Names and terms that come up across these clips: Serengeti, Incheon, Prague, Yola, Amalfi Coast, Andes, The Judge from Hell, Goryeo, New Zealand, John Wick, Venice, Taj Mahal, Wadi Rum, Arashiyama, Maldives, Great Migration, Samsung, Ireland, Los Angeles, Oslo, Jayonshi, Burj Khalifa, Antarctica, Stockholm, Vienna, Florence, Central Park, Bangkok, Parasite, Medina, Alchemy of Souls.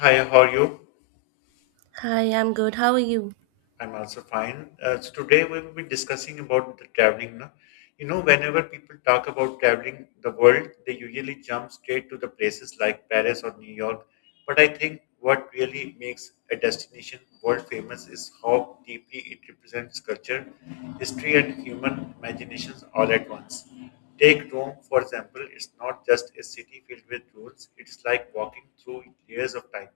Hi, how are you? Hi, I'm good. How are you? I'm also fine. So today we will be discussing about the traveling. Na. You know, whenever people talk about traveling the world, they usually jump straight to the places like Paris or New York. But I think what really makes a destination world famous is how deeply it represents culture, history, and human imaginations all at once. Take Rome, for example. It's not just a city filled with rules. It's like walking through layers of time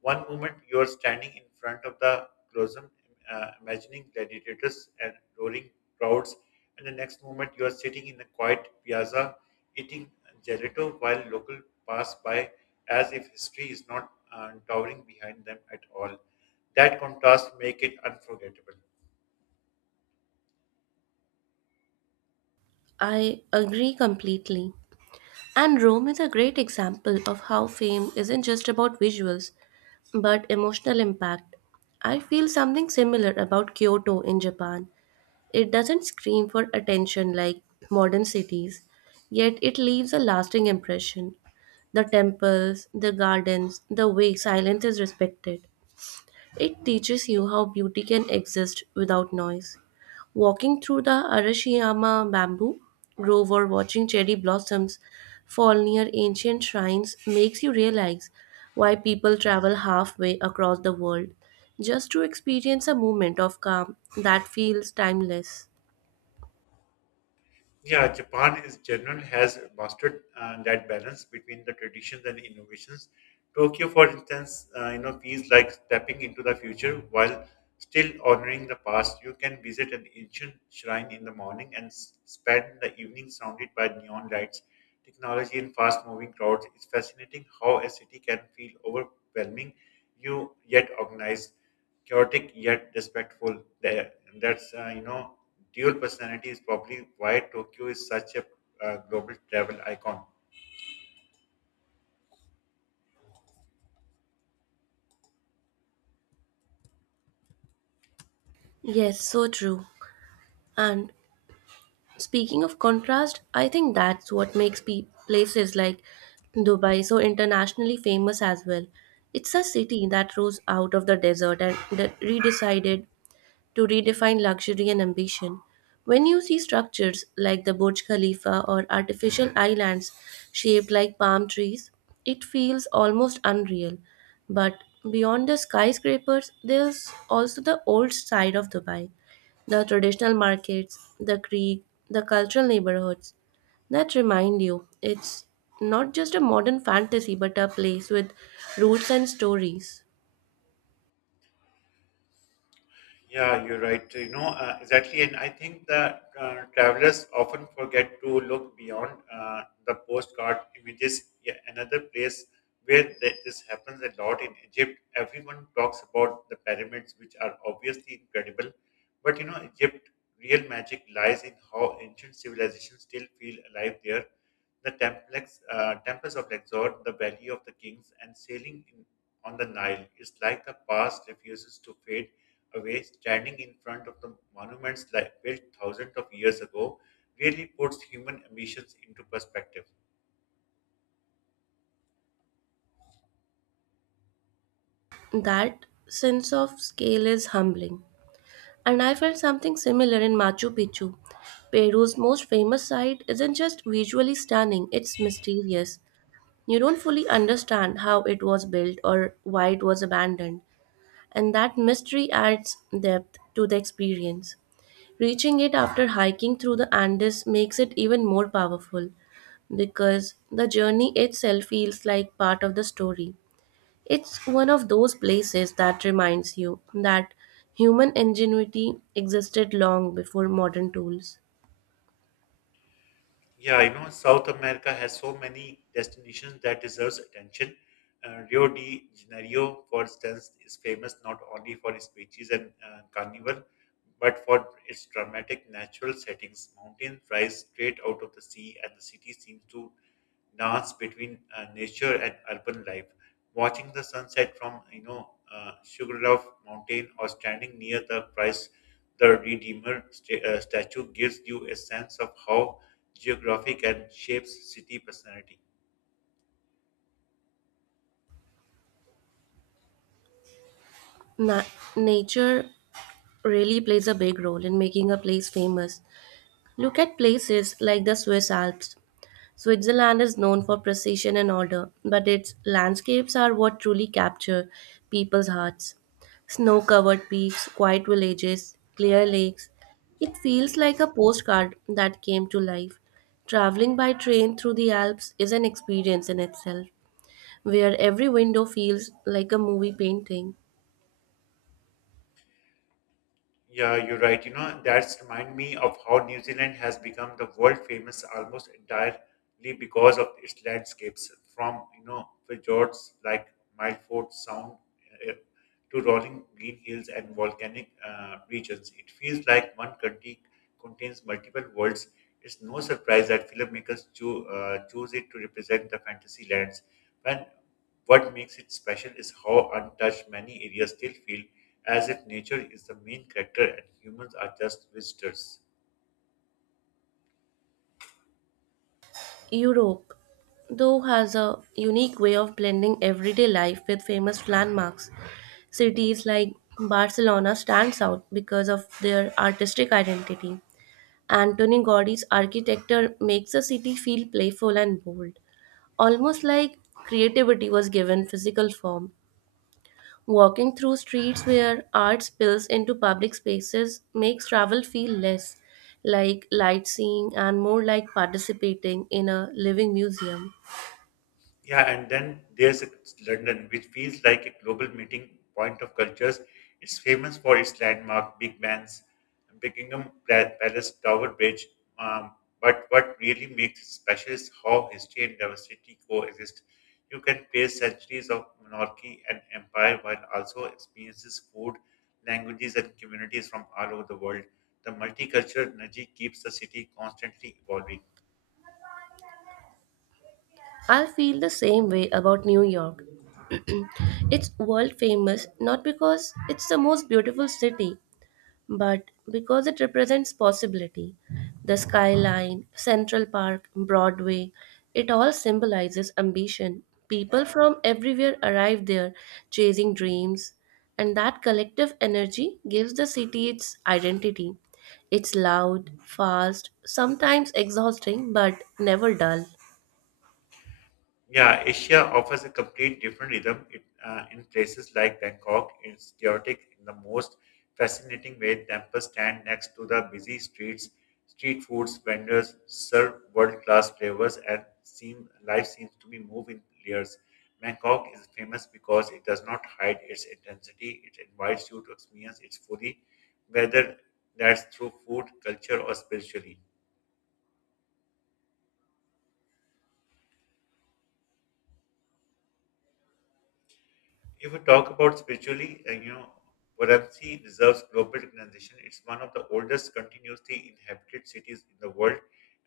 one moment you are standing in front of the Colosseum, imagining gladiators and roaring crowds, and the next moment you are sitting in a quiet piazza eating gelato while local pass by as if history is not towering behind them at all. That contrast make it unforgettable. I agree completely. And Rome is a great example of how fame isn't just about visuals, but emotional impact. I feel something similar about Kyoto in Japan. It doesn't scream for attention like modern cities, yet it leaves a lasting impression. The temples, the gardens, the way silence is respected. It teaches you how beauty can exist without noise. Walking through the Arashiyama bamboo grove or watching cherry blossoms fall near ancient shrines makes you realize why people travel halfway across the world just to experience a moment of calm that feels timeless. Yeah, Japan is general has mastered that balance between the traditions and innovations. Tokyo, for instance, feels like stepping into the future while still honoring the past. You can visit an ancient shrine in the morning and spend the evening surrounded by neon lights, technology, and fast-moving crowds. It's fascinating how a city can feel overwhelming, you yet organized chaotic yet respectful. There, that's dual personality is probably why Tokyo is such a global travel icon. Yes, so true. And speaking of contrast, I think that's what makes places like Dubai so internationally famous as well. It's a city that rose out of the desert and that redecided to redefine luxury and ambition. When you see structures like the Burj Khalifa or artificial islands shaped like palm trees, it feels almost unreal. But beyond the skyscrapers, there's also the old side of Dubai, the traditional markets, the creek, the cultural neighborhoods that remind you it's not just a modern fantasy but a place with roots and stories. Yeah, you're right. Exactly. And I think that travelers often forget to look beyond the postcard images. Yeah, another place where that this happens a lot in Egypt, everyone talks about the pyramids, which are obviously incredible. But you know, Egypt, real magic lies in how ancient civilizations still feel alive there. The temples of Luxor, the Valley of the Kings, and sailing in, on the Nile is like the past refuses to fade away, standing in front of the monuments like built thousands of years ago, really puts human ambitions into perspective. That sense of scale is humbling. And I felt something similar in Machu Picchu. Peru's most famous site isn't just visually stunning, it's mysterious. You don't fully understand how it was built or why it was abandoned, and that mystery adds depth to the experience. Reaching it after hiking through the Andes makes it even more powerful because the journey itself feels like part of the story. It's one of those places that reminds you that human ingenuity existed long before modern tools. Yeah, you know, South America has so many destinations that deserves attention. Rio de Janeiro, for instance, is famous not only for its beaches and carnival, but for its dramatic natural settings. Mountains rise straight out of the sea, and the city seems to dance between nature and urban life. Watching the sunset from Sugarloaf Mountain or standing near the Christ the Redeemer statue gives you a sense of how geography can shape city personality. Na- Nature really plays a big role in making a place famous. Look at places like the Swiss Alps. Switzerland is known for precision and order, but its landscapes are what truly capture people's hearts. Snow covered peaks, quiet villages, clear lakes. It feels like a postcard that came to life. Traveling by train through the Alps is an experience in itself, where every window feels like a movie painting. Yeah, you're right. You know, that's remind me of how New Zealand has become the world famous almost entirely because of its landscapes, from fjords like Milford Sound uh, to rolling green hills and volcanic regions. It feels like one country contains multiple worlds. It's no surprise that filmmakers choose it to represent the fantasy lands. And what makes it special is how untouched many areas still feel, as if nature is the main character and humans are just visitors. Europe, though, has a unique way of blending everyday life with famous landmarks. Cities like Barcelona stands out because of their artistic identity. Antoni Gaudi's architecture makes the city feel playful and bold, almost like creativity was given physical form. Walking through streets where art spills into public spaces makes travel feel less like light seeing and more like participating in a living museum. Yeah, and then London, which feels like a global meeting point of cultures. It's famous for its landmark, big bands, Palace, Tower Bridge. Um, but what really makes it special is how history and diversity coexist. You can face centuries of monarchy and empire while also experiences food, languages, and communities from all over the world. The multicultural energy keeps the city constantly evolving. I feel the same way about New York. It's world famous not because it's the most beautiful city, but because it represents possibility. The skyline, Central Park, Broadway, it all symbolizes ambition. People from everywhere arrive there chasing dreams, and that collective energy gives the city its identity. It's loud, fast, sometimes exhausting, but never dull. Yeah, Asia offers a complete different rhythm. In places like Bangkok, it's chaotic in the most fascinating way. Temples stand next to the busy streets. Street foods vendors serve world-class flavors, and seem life seems to be moved in layers. Bangkok is famous because it does not hide its intensity. It invites you to experience it fully, whether that's through food, culture, or spiritually. If we talk about spiritually, Varanasi deserves global recognition. It's one of the oldest continuously inhabited cities in the world,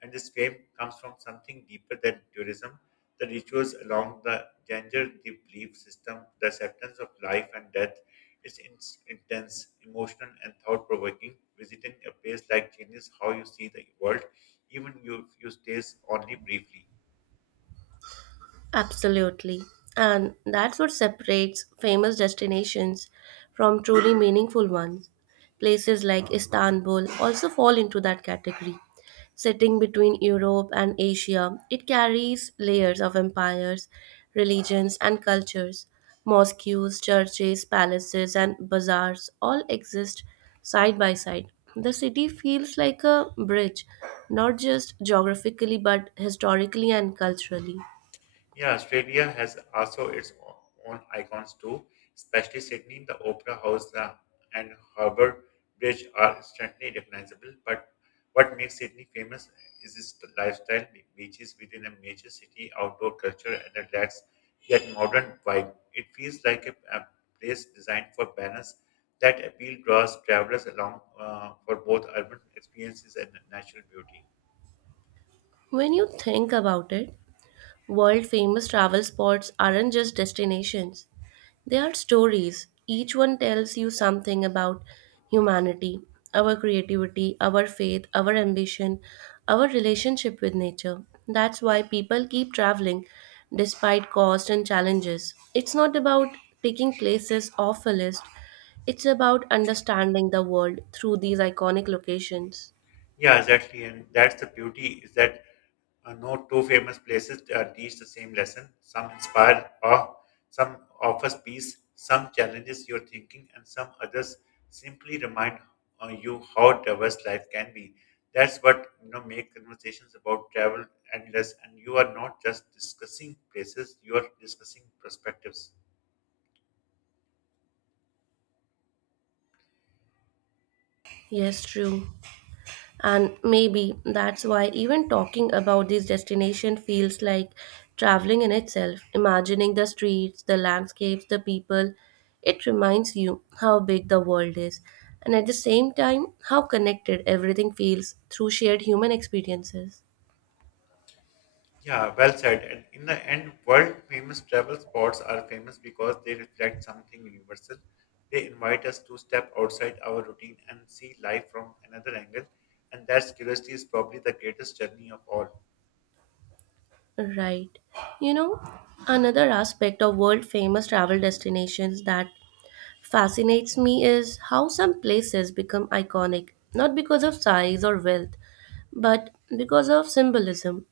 and this fame comes from something deeper than tourism. The rituals along the Ganges, the belief system, the acceptance of life and death. It's in- intense, emotional, and thought-provoking. Visiting a place like changes how you see the world, if you stay only briefly. Absolutely. And that's what separates famous destinations from truly meaningful ones. Places like Istanbul also fall into that category. Sitting between Europe and Asia, it carries layers of empires, religions, and cultures. Mosques, churches, palaces, and bazaars all exist side by side. The city feels like a bridge, not just geographically but historically and culturally. Yeah, Australia has also own icons too, especially Sydney, the Opera House the, and Harbour Bridge are instantly recognizable. But what makes Sydney famous is its lifestyle, beaches within a major city, outdoor culture, and a relaxed yet modern vibe. It feels like a place designed for balance. That appeal draws travelers along for both urban experiences and natural beauty. When you think about it, world famous travel spots aren't just destinations, they are stories. Each one tells you something about humanity, our creativity, our faith, our ambition, our relationship with nature. That's why people keep traveling despite cost and challenges. It's not about taking places off a list, it's about understanding the world through these iconic locations. Yeah, exactly, and that's the beauty is that no two famous places teach the same lesson. Some inspire awe, some offers peace, some challenges your thinking, and some others simply remind you how diverse life can be. That's what make conversations about travel endless, and you are not just discussing places; you are discussing perspectives. Yes, true. And maybe that's why even talking about this destination feels like traveling in itself, imagining the streets, the landscapes, the people. It reminds you how big the world is, and at the same time, how connected everything feels through shared human experiences. Yeah, well said. And in the end, world famous travel spots are famous because they reflect something universal. They invite us to step outside our routine and see life from another angle. And that curiosity is probably the greatest journey of all. Right. You know, another aspect of world famous travel destinations that fascinates me is how some places become iconic, not because of size or wealth, but because of symbolism.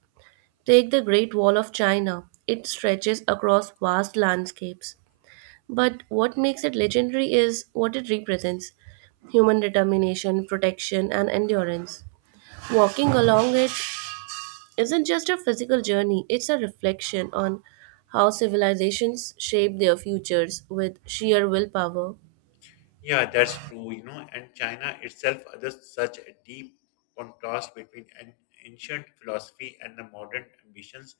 Take the Great Wall of China, it stretches across vast landscapes. But what makes it legendary is what it represents, human determination, protection, and endurance. Walking along it isn't just a physical journey, it's a reflection on how civilizations shape their futures with sheer willpower. Yeah, that's true, you know, and China itself others such a deep contrast between an ancient philosophy and the modern ambitions.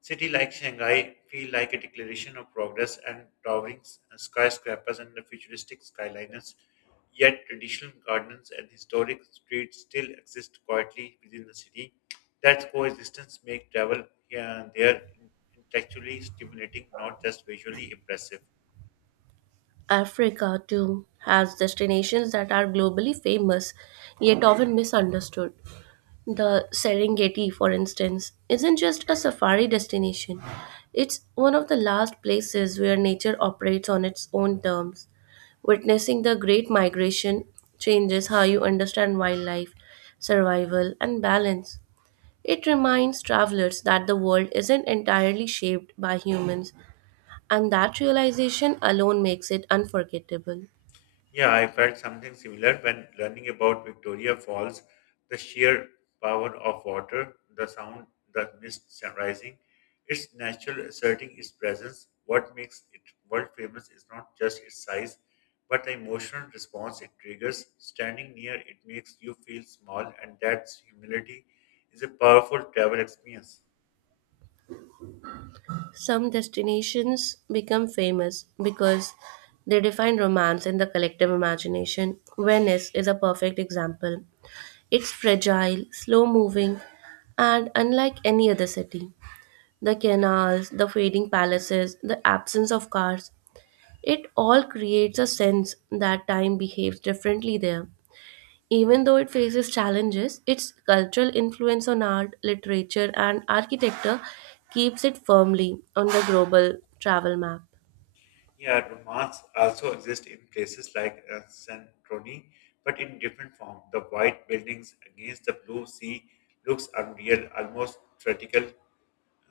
City like Shanghai feel like a declaration of progress and towering skyscrapers and the futuristic skylines, yet traditional gardens and historic streets still exist quietly within the city. That coexistence makes travel here and there intellectually stimulating, not just visually impressive. Africa, too, has destinations that are globally famous yet often misunderstood. The Serengeti, for instance, isn't just a safari destination, it's one of the last places where nature operates on its own terms. Witnessing the Great Migration changes how you understand wildlife, survival, and balance. It reminds travelers that the world isn't entirely shaped by humans, and that realization alone makes it unforgettable. Yeah, I felt something similar when learning about Victoria Falls, the sheer power of water, the sound, the mist rising, its natural asserting its presence. What makes it world famous is not just its size, but the emotional response it triggers. Standing near it makes you feel small, and that humility is a powerful travel experience. Some destinations become famous because they define romance in the collective imagination. Venice is a perfect example. It's fragile, slow moving, and unlike any other city. The canals, the fading palaces, the absence of cars, it all creates a sense that time behaves differently there. Even though it faces challenges, its cultural influence on art, literature, and architecture keeps it firmly on the global travel map. Yeah, romance also exist in places like Santorini, but in different form. The white buildings against the blue sea looks unreal, almost theatrical.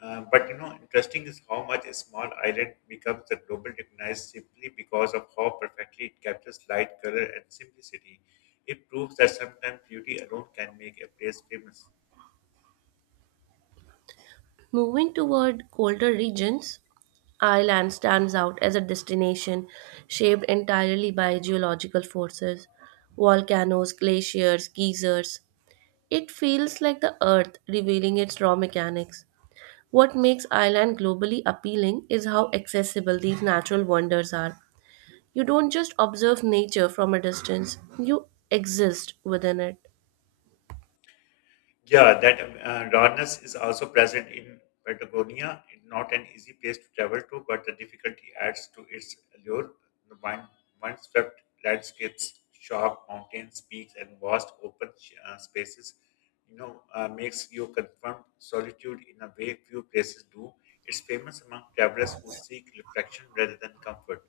But you know, interesting is how much a small island becomes the global recognized simply because of how perfectly it captures light, color, and simplicity. It proves that sometimes beauty alone can make a place famous. Moving toward colder regions, Ireland stands out as a destination shaped entirely by geological forces, volcanoes, glaciers, geysers. It feels like the earth revealing its raw mechanics. What makes Ireland globally appealing is how accessible these natural wonders are. You don't just observe nature from a distance, you exist within it. Yeah, that rawness is also present in Patagonia. It's not an easy place to travel to, but the difficulty adds to its allure. The mind, swept landscapes, sharp mountains, peaks, and vast open spaces, makes you confront solitude in a way few places do. It's famous among travelers who seek reflection rather than comfort.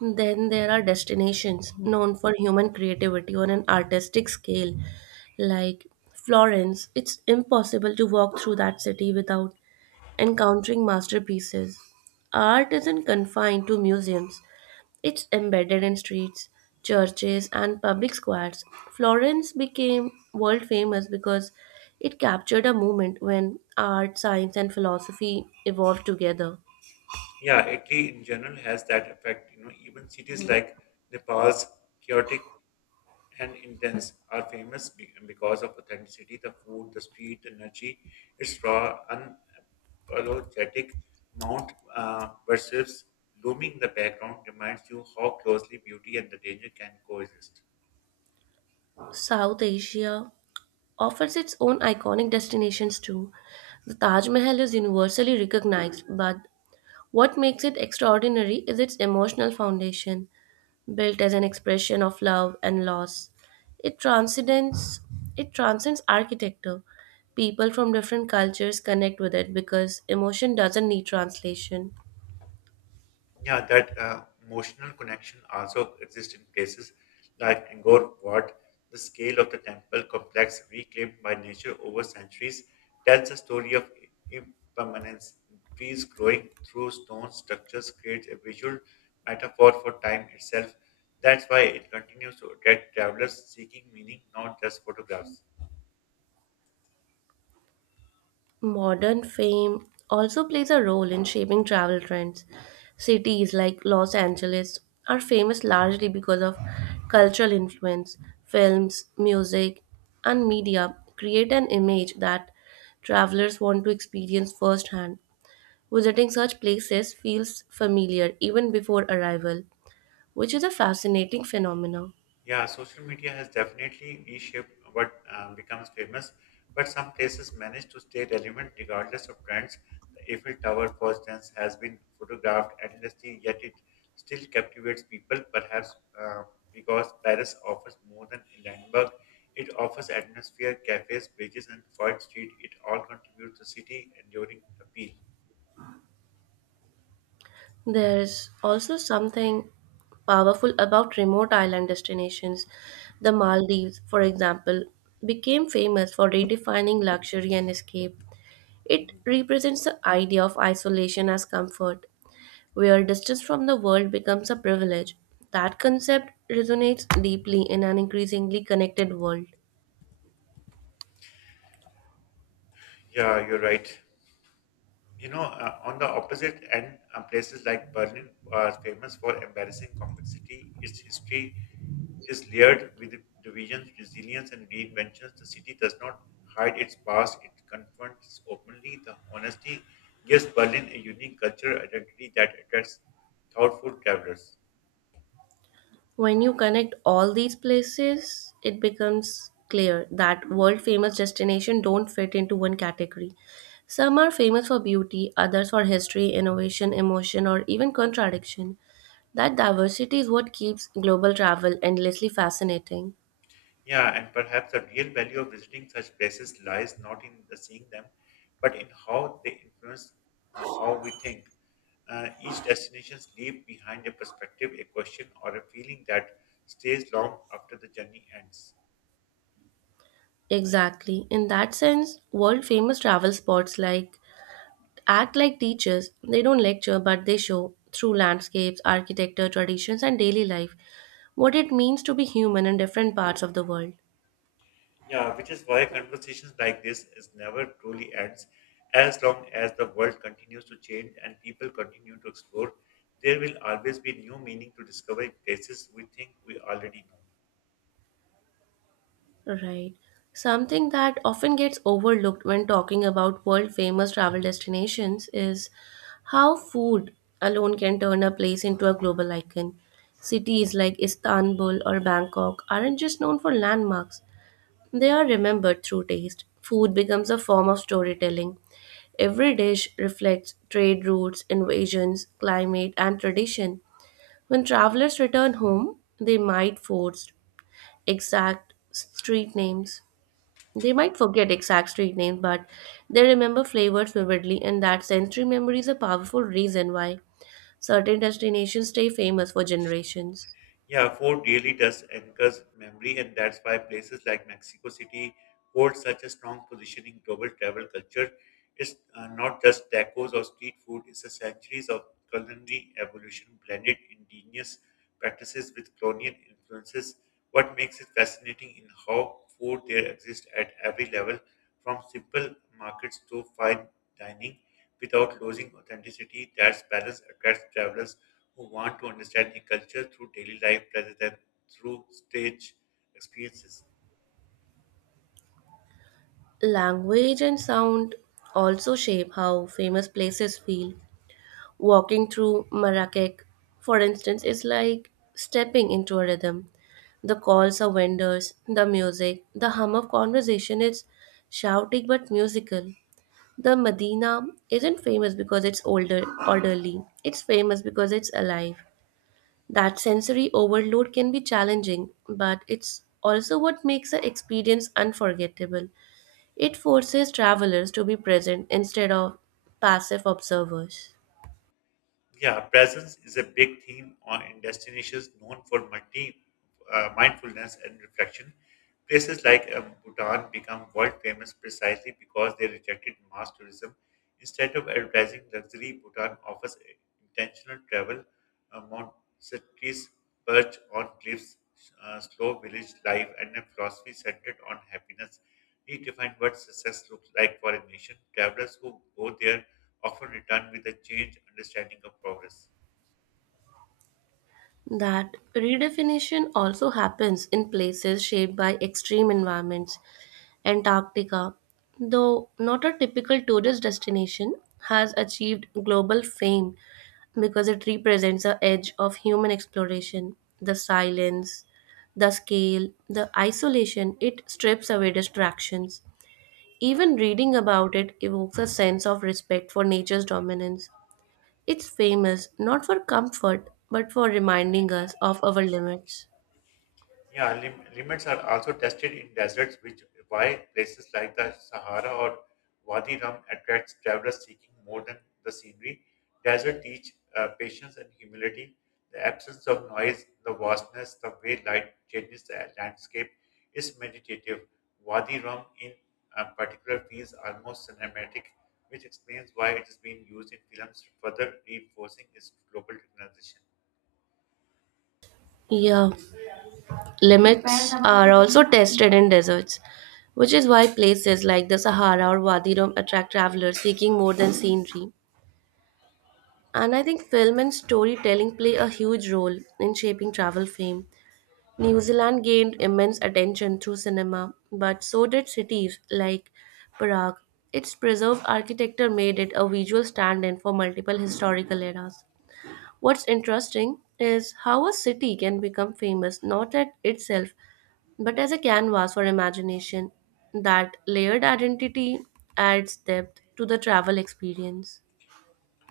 Then there are destinations known for human creativity on an artistic scale, like Florence. It's impossible to walk through that city without encountering masterpieces. Art isn't confined to museums, it's embedded in streets, churches, and public squares. Florence became world famous because it captured a moment when art, science, and philosophy evolved together. Yeah, Italy in general has that effect. You know, even cities like Nepal's chaotic and intense are famous because of authenticity, the food, the street energy, its raw, unapologetic Mount versus looming in the background reminds you how closely beauty and the danger can coexist. South Asia offers its own iconic destinations too. The Taj Mahal is universally recognized, but what makes it extraordinary is its emotional foundation, built as an expression of love and loss. It transcends it transcends architecture. People from different cultures connect with it because emotion doesn't need translation. Yeah, that emotional connection also exists in places like Angkor Wat. The scale of the temple complex, reclaimed by nature over centuries, tells a story of impermanence. Trees growing through stone structures creates a visual metaphor for time itself. That's why it continues to attract travelers seeking meaning, not just photographs. Modern fame also plays a role in shaping travel trends. Cities like Los Angeles are famous largely because of cultural influence. Films, music, and media create an image that travelers want to experience firsthand. Visiting such places feels familiar even before arrival, which is a fascinating phenomenon. Yeah, social media has definitely reshaped what becomes famous, but some places manage to stay relevant regardless of trends. The Eiffel Tower, for instance, has been photographed endlessly, yet it still captivates people, perhaps because Paris offers more than Landenberg. It offers atmosphere, cafes, bridges, and quiet street. It all contributes to city enduring appeal. There is also something powerful about remote island destinations. The Maldives, for example, became famous for redefining luxury and escape. It represents the idea of isolation as comfort, where distance from the world becomes a privilege. That concept resonates deeply in an increasingly connected world. Yeah, you're right. On the opposite end, places like Berlin are famous for embarrassing complexity. Its history is layered with divisions, resilience, and reinventions. The city does not hide its past, it confronts openly the honesty. Gives Berlin a unique cultural identity that attracts thoughtful travelers. When you connect all these places, it becomes clear that world famous destinations don't fit into one category. Some are famous for beauty, others for history, innovation, emotion, or even contradiction. That diversity is what keeps global travel endlessly fascinating. Yeah, and perhaps the real value of visiting such places lies not in the seeing them, but in how they influence how we think. Each destination leaves behind a perspective, a question, or a feeling that stays long after the journey ends. Exactly. In that sense, world famous travel spots like act like teachers. They don't lecture, but they show through landscapes, architecture, traditions, and daily life what it means to be human in different parts of the world. Yeah, which is why conversations like this is never truly ends. As long as the world continues to change and people continue to explore, there will always be new meaning to discover in places we think we already know. Right. Something that often gets overlooked when talking about world famous travel destinations is how food alone can turn a place into a global icon. Cities like Istanbul or Bangkok aren't just known for landmarks, they are remembered through taste. Food becomes a form of storytelling. Every dish reflects trade routes, invasions, climate, and tradition. When travelers return home, they might force exact street names. They might forget exact street names, but they remember flavors vividly, and that sensory memory is a powerful reason why certain destinations stay famous for generations. Yeah, food really does anchors memory, and that's why places like Mexico City hold such a strong position in global travel culture. It's not just tacos or street food, it's a centuries of culinary evolution blended indigenous practices with colonial influences. What makes it fascinating in how food there exists at every level, from simple markets to fine dining, without losing authenticity. That balance attracts travelers who want to understand the culture through daily life rather than through stage experiences. Language and sound also shape how famous places feel. Walking through Marrakech, for instance, is like stepping into a rhythm. The calls of vendors, the music, the hum of conversation is shouting but musical. The Medina isn't famous because it's older orderly. It's famous because it's alive. That sensory overload can be challenging, but it's also what makes the experience unforgettable. It forces travelers to be present instead of passive observers. Yeah, presence is a big theme in destinations known for multi mindfulness and reflection. Places like Bhutan become world famous precisely because they rejected mass tourism. Instead of advertising luxury, Bhutan offers intentional travel, Montessori's perch on cliffs, slow village life, and a philosophy centered on happiness. Redefined what success looks like for a nation. Travelers who go there often return with a changed understanding of progress. That redefinition also happens in places shaped by extreme environments. Antarctica, though not a typical tourist destination, has achieved global fame because it represents the edge of human exploration, the silence, the scale, the isolation, it strips away distractions. Even reading about it evokes a sense of respect for nature's dominance. It's famous not for comfort but for reminding us of our limits. Yeah, limits are also tested in deserts, which why places like the Sahara or Wadi Rum attracts travelers seeking more than the scenery. Desert teach patience and humility. The absence of noise, the vastness, the way light changes the landscape is meditative. Wadi Rum, in particular, feels almost cinematic, which explains why it is being used in films, further reinforcing its global recognition. Yeah, limits are also tested in deserts, which is why places like the Sahara or Wadi Rum attract travelers seeking more than scenery. And I think film and storytelling play a huge role in shaping travel fame. New Zealand gained immense attention through cinema, but so did cities like Prague. Its preserved architecture made it a visual stand in for multiple historical eras. What's interesting is how a city can become famous not at itself but as a canvas for imagination. That layered identity adds depth to the travel experience.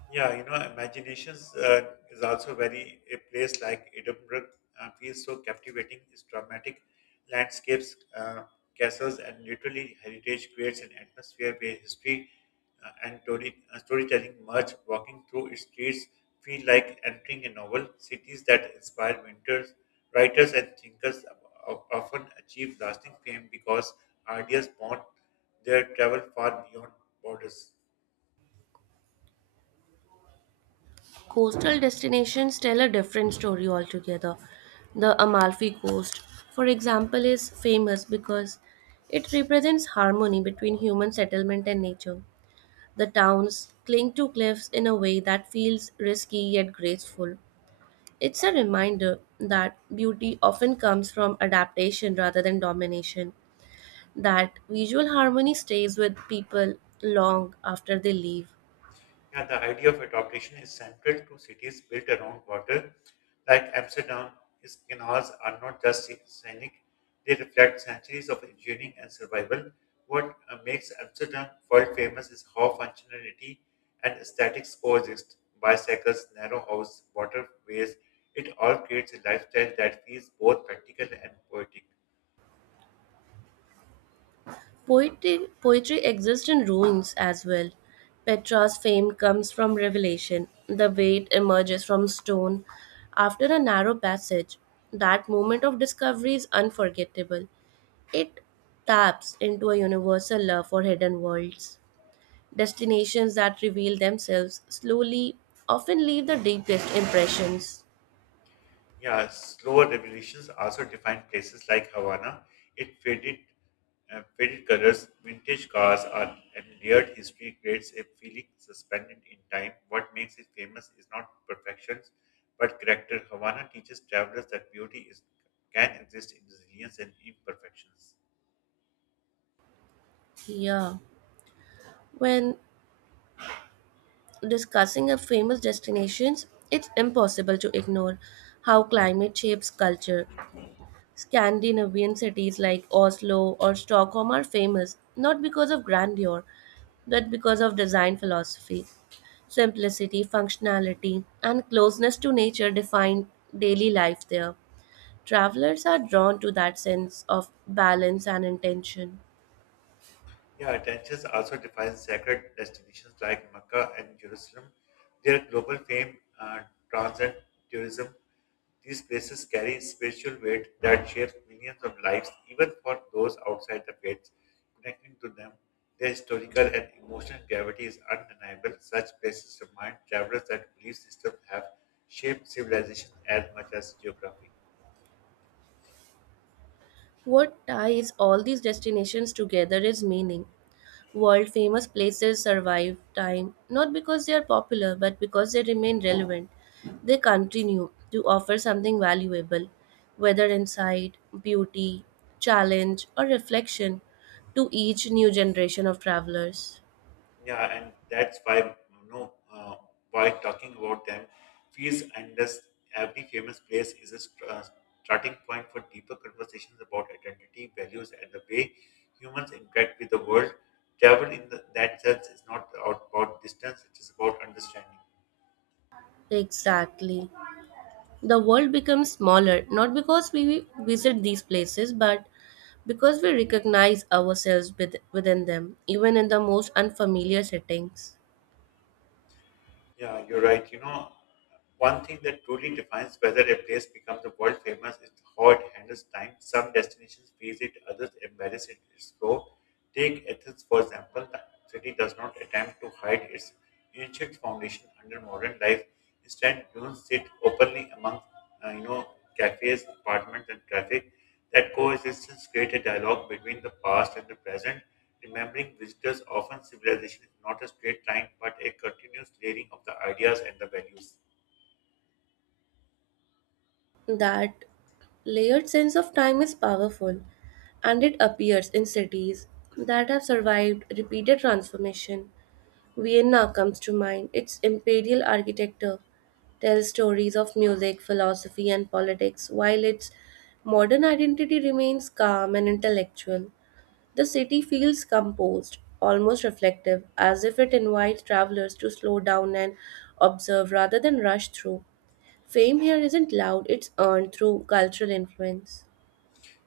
Yeah, imaginations is also very a place like Edinburgh feels so captivating. Its dramatic landscapes, castles, and literally heritage creates an atmosphere where history and storytelling merge. Walking through its streets feel like entering a novel. Cities that inspire winters, writers and thinkers often achieve lasting fame because ideas bond their travel far beyond borders. Coastal destinations tell a different story altogether. The Amalfi Coast, for example, is famous because it represents harmony between human settlement and nature. The towns cling to cliffs in a way that feels risky yet graceful. It's a reminder that beauty often comes from adaptation rather than domination, that visual harmony stays with people long after they leave. Yeah, the idea of adaptation is central to cities built around water. Like Amsterdam, its canals are not just scenic, they reflect centuries of engineering and survival. What makes Amsterdam world famous is how functionality and aesthetics coexist. Bicycles, narrow house, waterways, it all creates a lifestyle that feels both practical and poetic. Poetry exists in ruins as well. Petrarch's fame comes from revelation. The weight emerges from stone after a narrow passage. That moment of discovery is unforgettable. It taps into a universal love for hidden worlds. Destinations that reveal themselves slowly often leave the deepest impressions. Yeah, slower revolutions also defined places like Havana. It faded, faded colors, vintage cars, are, and layered history creates a feeling suspended in time. What makes it famous is not perfection, but character. Havana teaches travelers that beauty is can exist in resilience and imperfections. Yeah. When discussing a famous destinations, it's impossible to ignore how climate shapes culture. Scandinavian cities like Oslo or Stockholm are famous not because of grandeur, but because of design philosophy. Simplicity, functionality, and closeness to nature define daily life there. Travelers are drawn to that sense of balance and intention. Yeah, attentions also defines sacred destinations like Mecca and Jerusalem. Their global fame transcends tourism. These places carry spiritual weight that shapes millions of lives, even for those outside the faiths. Connecting to them, their historical and emotional gravity is undeniable. Such places remind travelers that belief systems have shaped civilization as much as geography. What ties all these destinations together is meaning. World famous places survive time not because they are popular but because they remain relevant. They continue to offer something valuable, whether insight, beauty, challenge, or reflection to each new generation of travelers. Yeah, and that's why why talking about them feels endless. Every famous place is a starting point for deeper conversations about identity, values, and the way humans interact with the world. Travel in the, that sense is not about distance; it is about understanding. Exactly. The world becomes smaller, not because we visit these places, but because we recognize ourselves within them, even in the most unfamiliar settings. Yeah, you're right. You know, one thing that truly defines whether a place becomes a world famous is how it handles time. Some destinations praise it, others embarrass it. It's slow. Take Athens, for example. The city does not attempt to hide its ancient foundation under modern life. Instead, dunes sit openly among, uh, you know, cafes, apartments, and traffic. That coexistence creates a dialogue between the past and the present, remembering visitors often civilization is not a straight line but a continuous layering of the ideas and the values. That layered sense of time is powerful, and it appears in cities that have survived repeated transformation. Vienna comes to mind. Its imperial architecture tells stories of music, philosophy, and politics, while its modern identity remains calm and intellectual. The city feels composed, almost reflective, as if it invites travelers to slow down and observe rather than rush through. Fame here isn't loud, it's earned through cultural influence.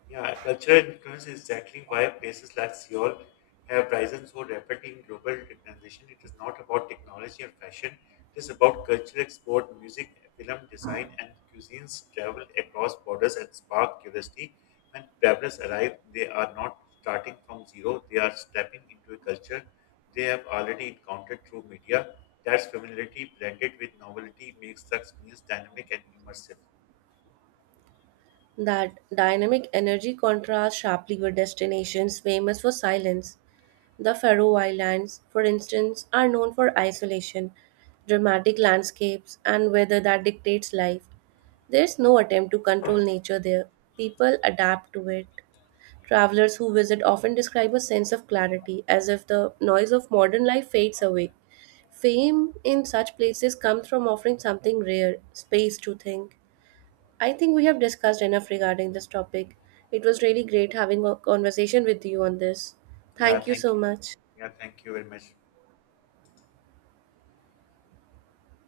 Yeah, cultural influence is exactly why places like Seoul have risen so rapidly in global recognition. It is not about technology or fashion, it is about cultural export, music, film design, and cuisines travel across borders and spark curiosity. When travelers arrive, they are not starting from zero, they are stepping into a culture they have already encountered through media. That's familiarity blended with novelty makes such meals dynamic and immersive. That dynamic energy contrasts sharply with destinations famous for silence. The Faroe Islands, for instance, are known for isolation, dramatic landscapes, and weather that dictates life. There's no attempt to control nature there. People adapt to it. Travelers who visit often describe a sense of clarity, as if the noise of modern life fades away. Fame in such places comes from offering something rare space to think. I think we have discussed enough regarding this topic. It was really great having a conversation with you on this. Yeah, Thank you so thank you. much. Yeah, thank you very much.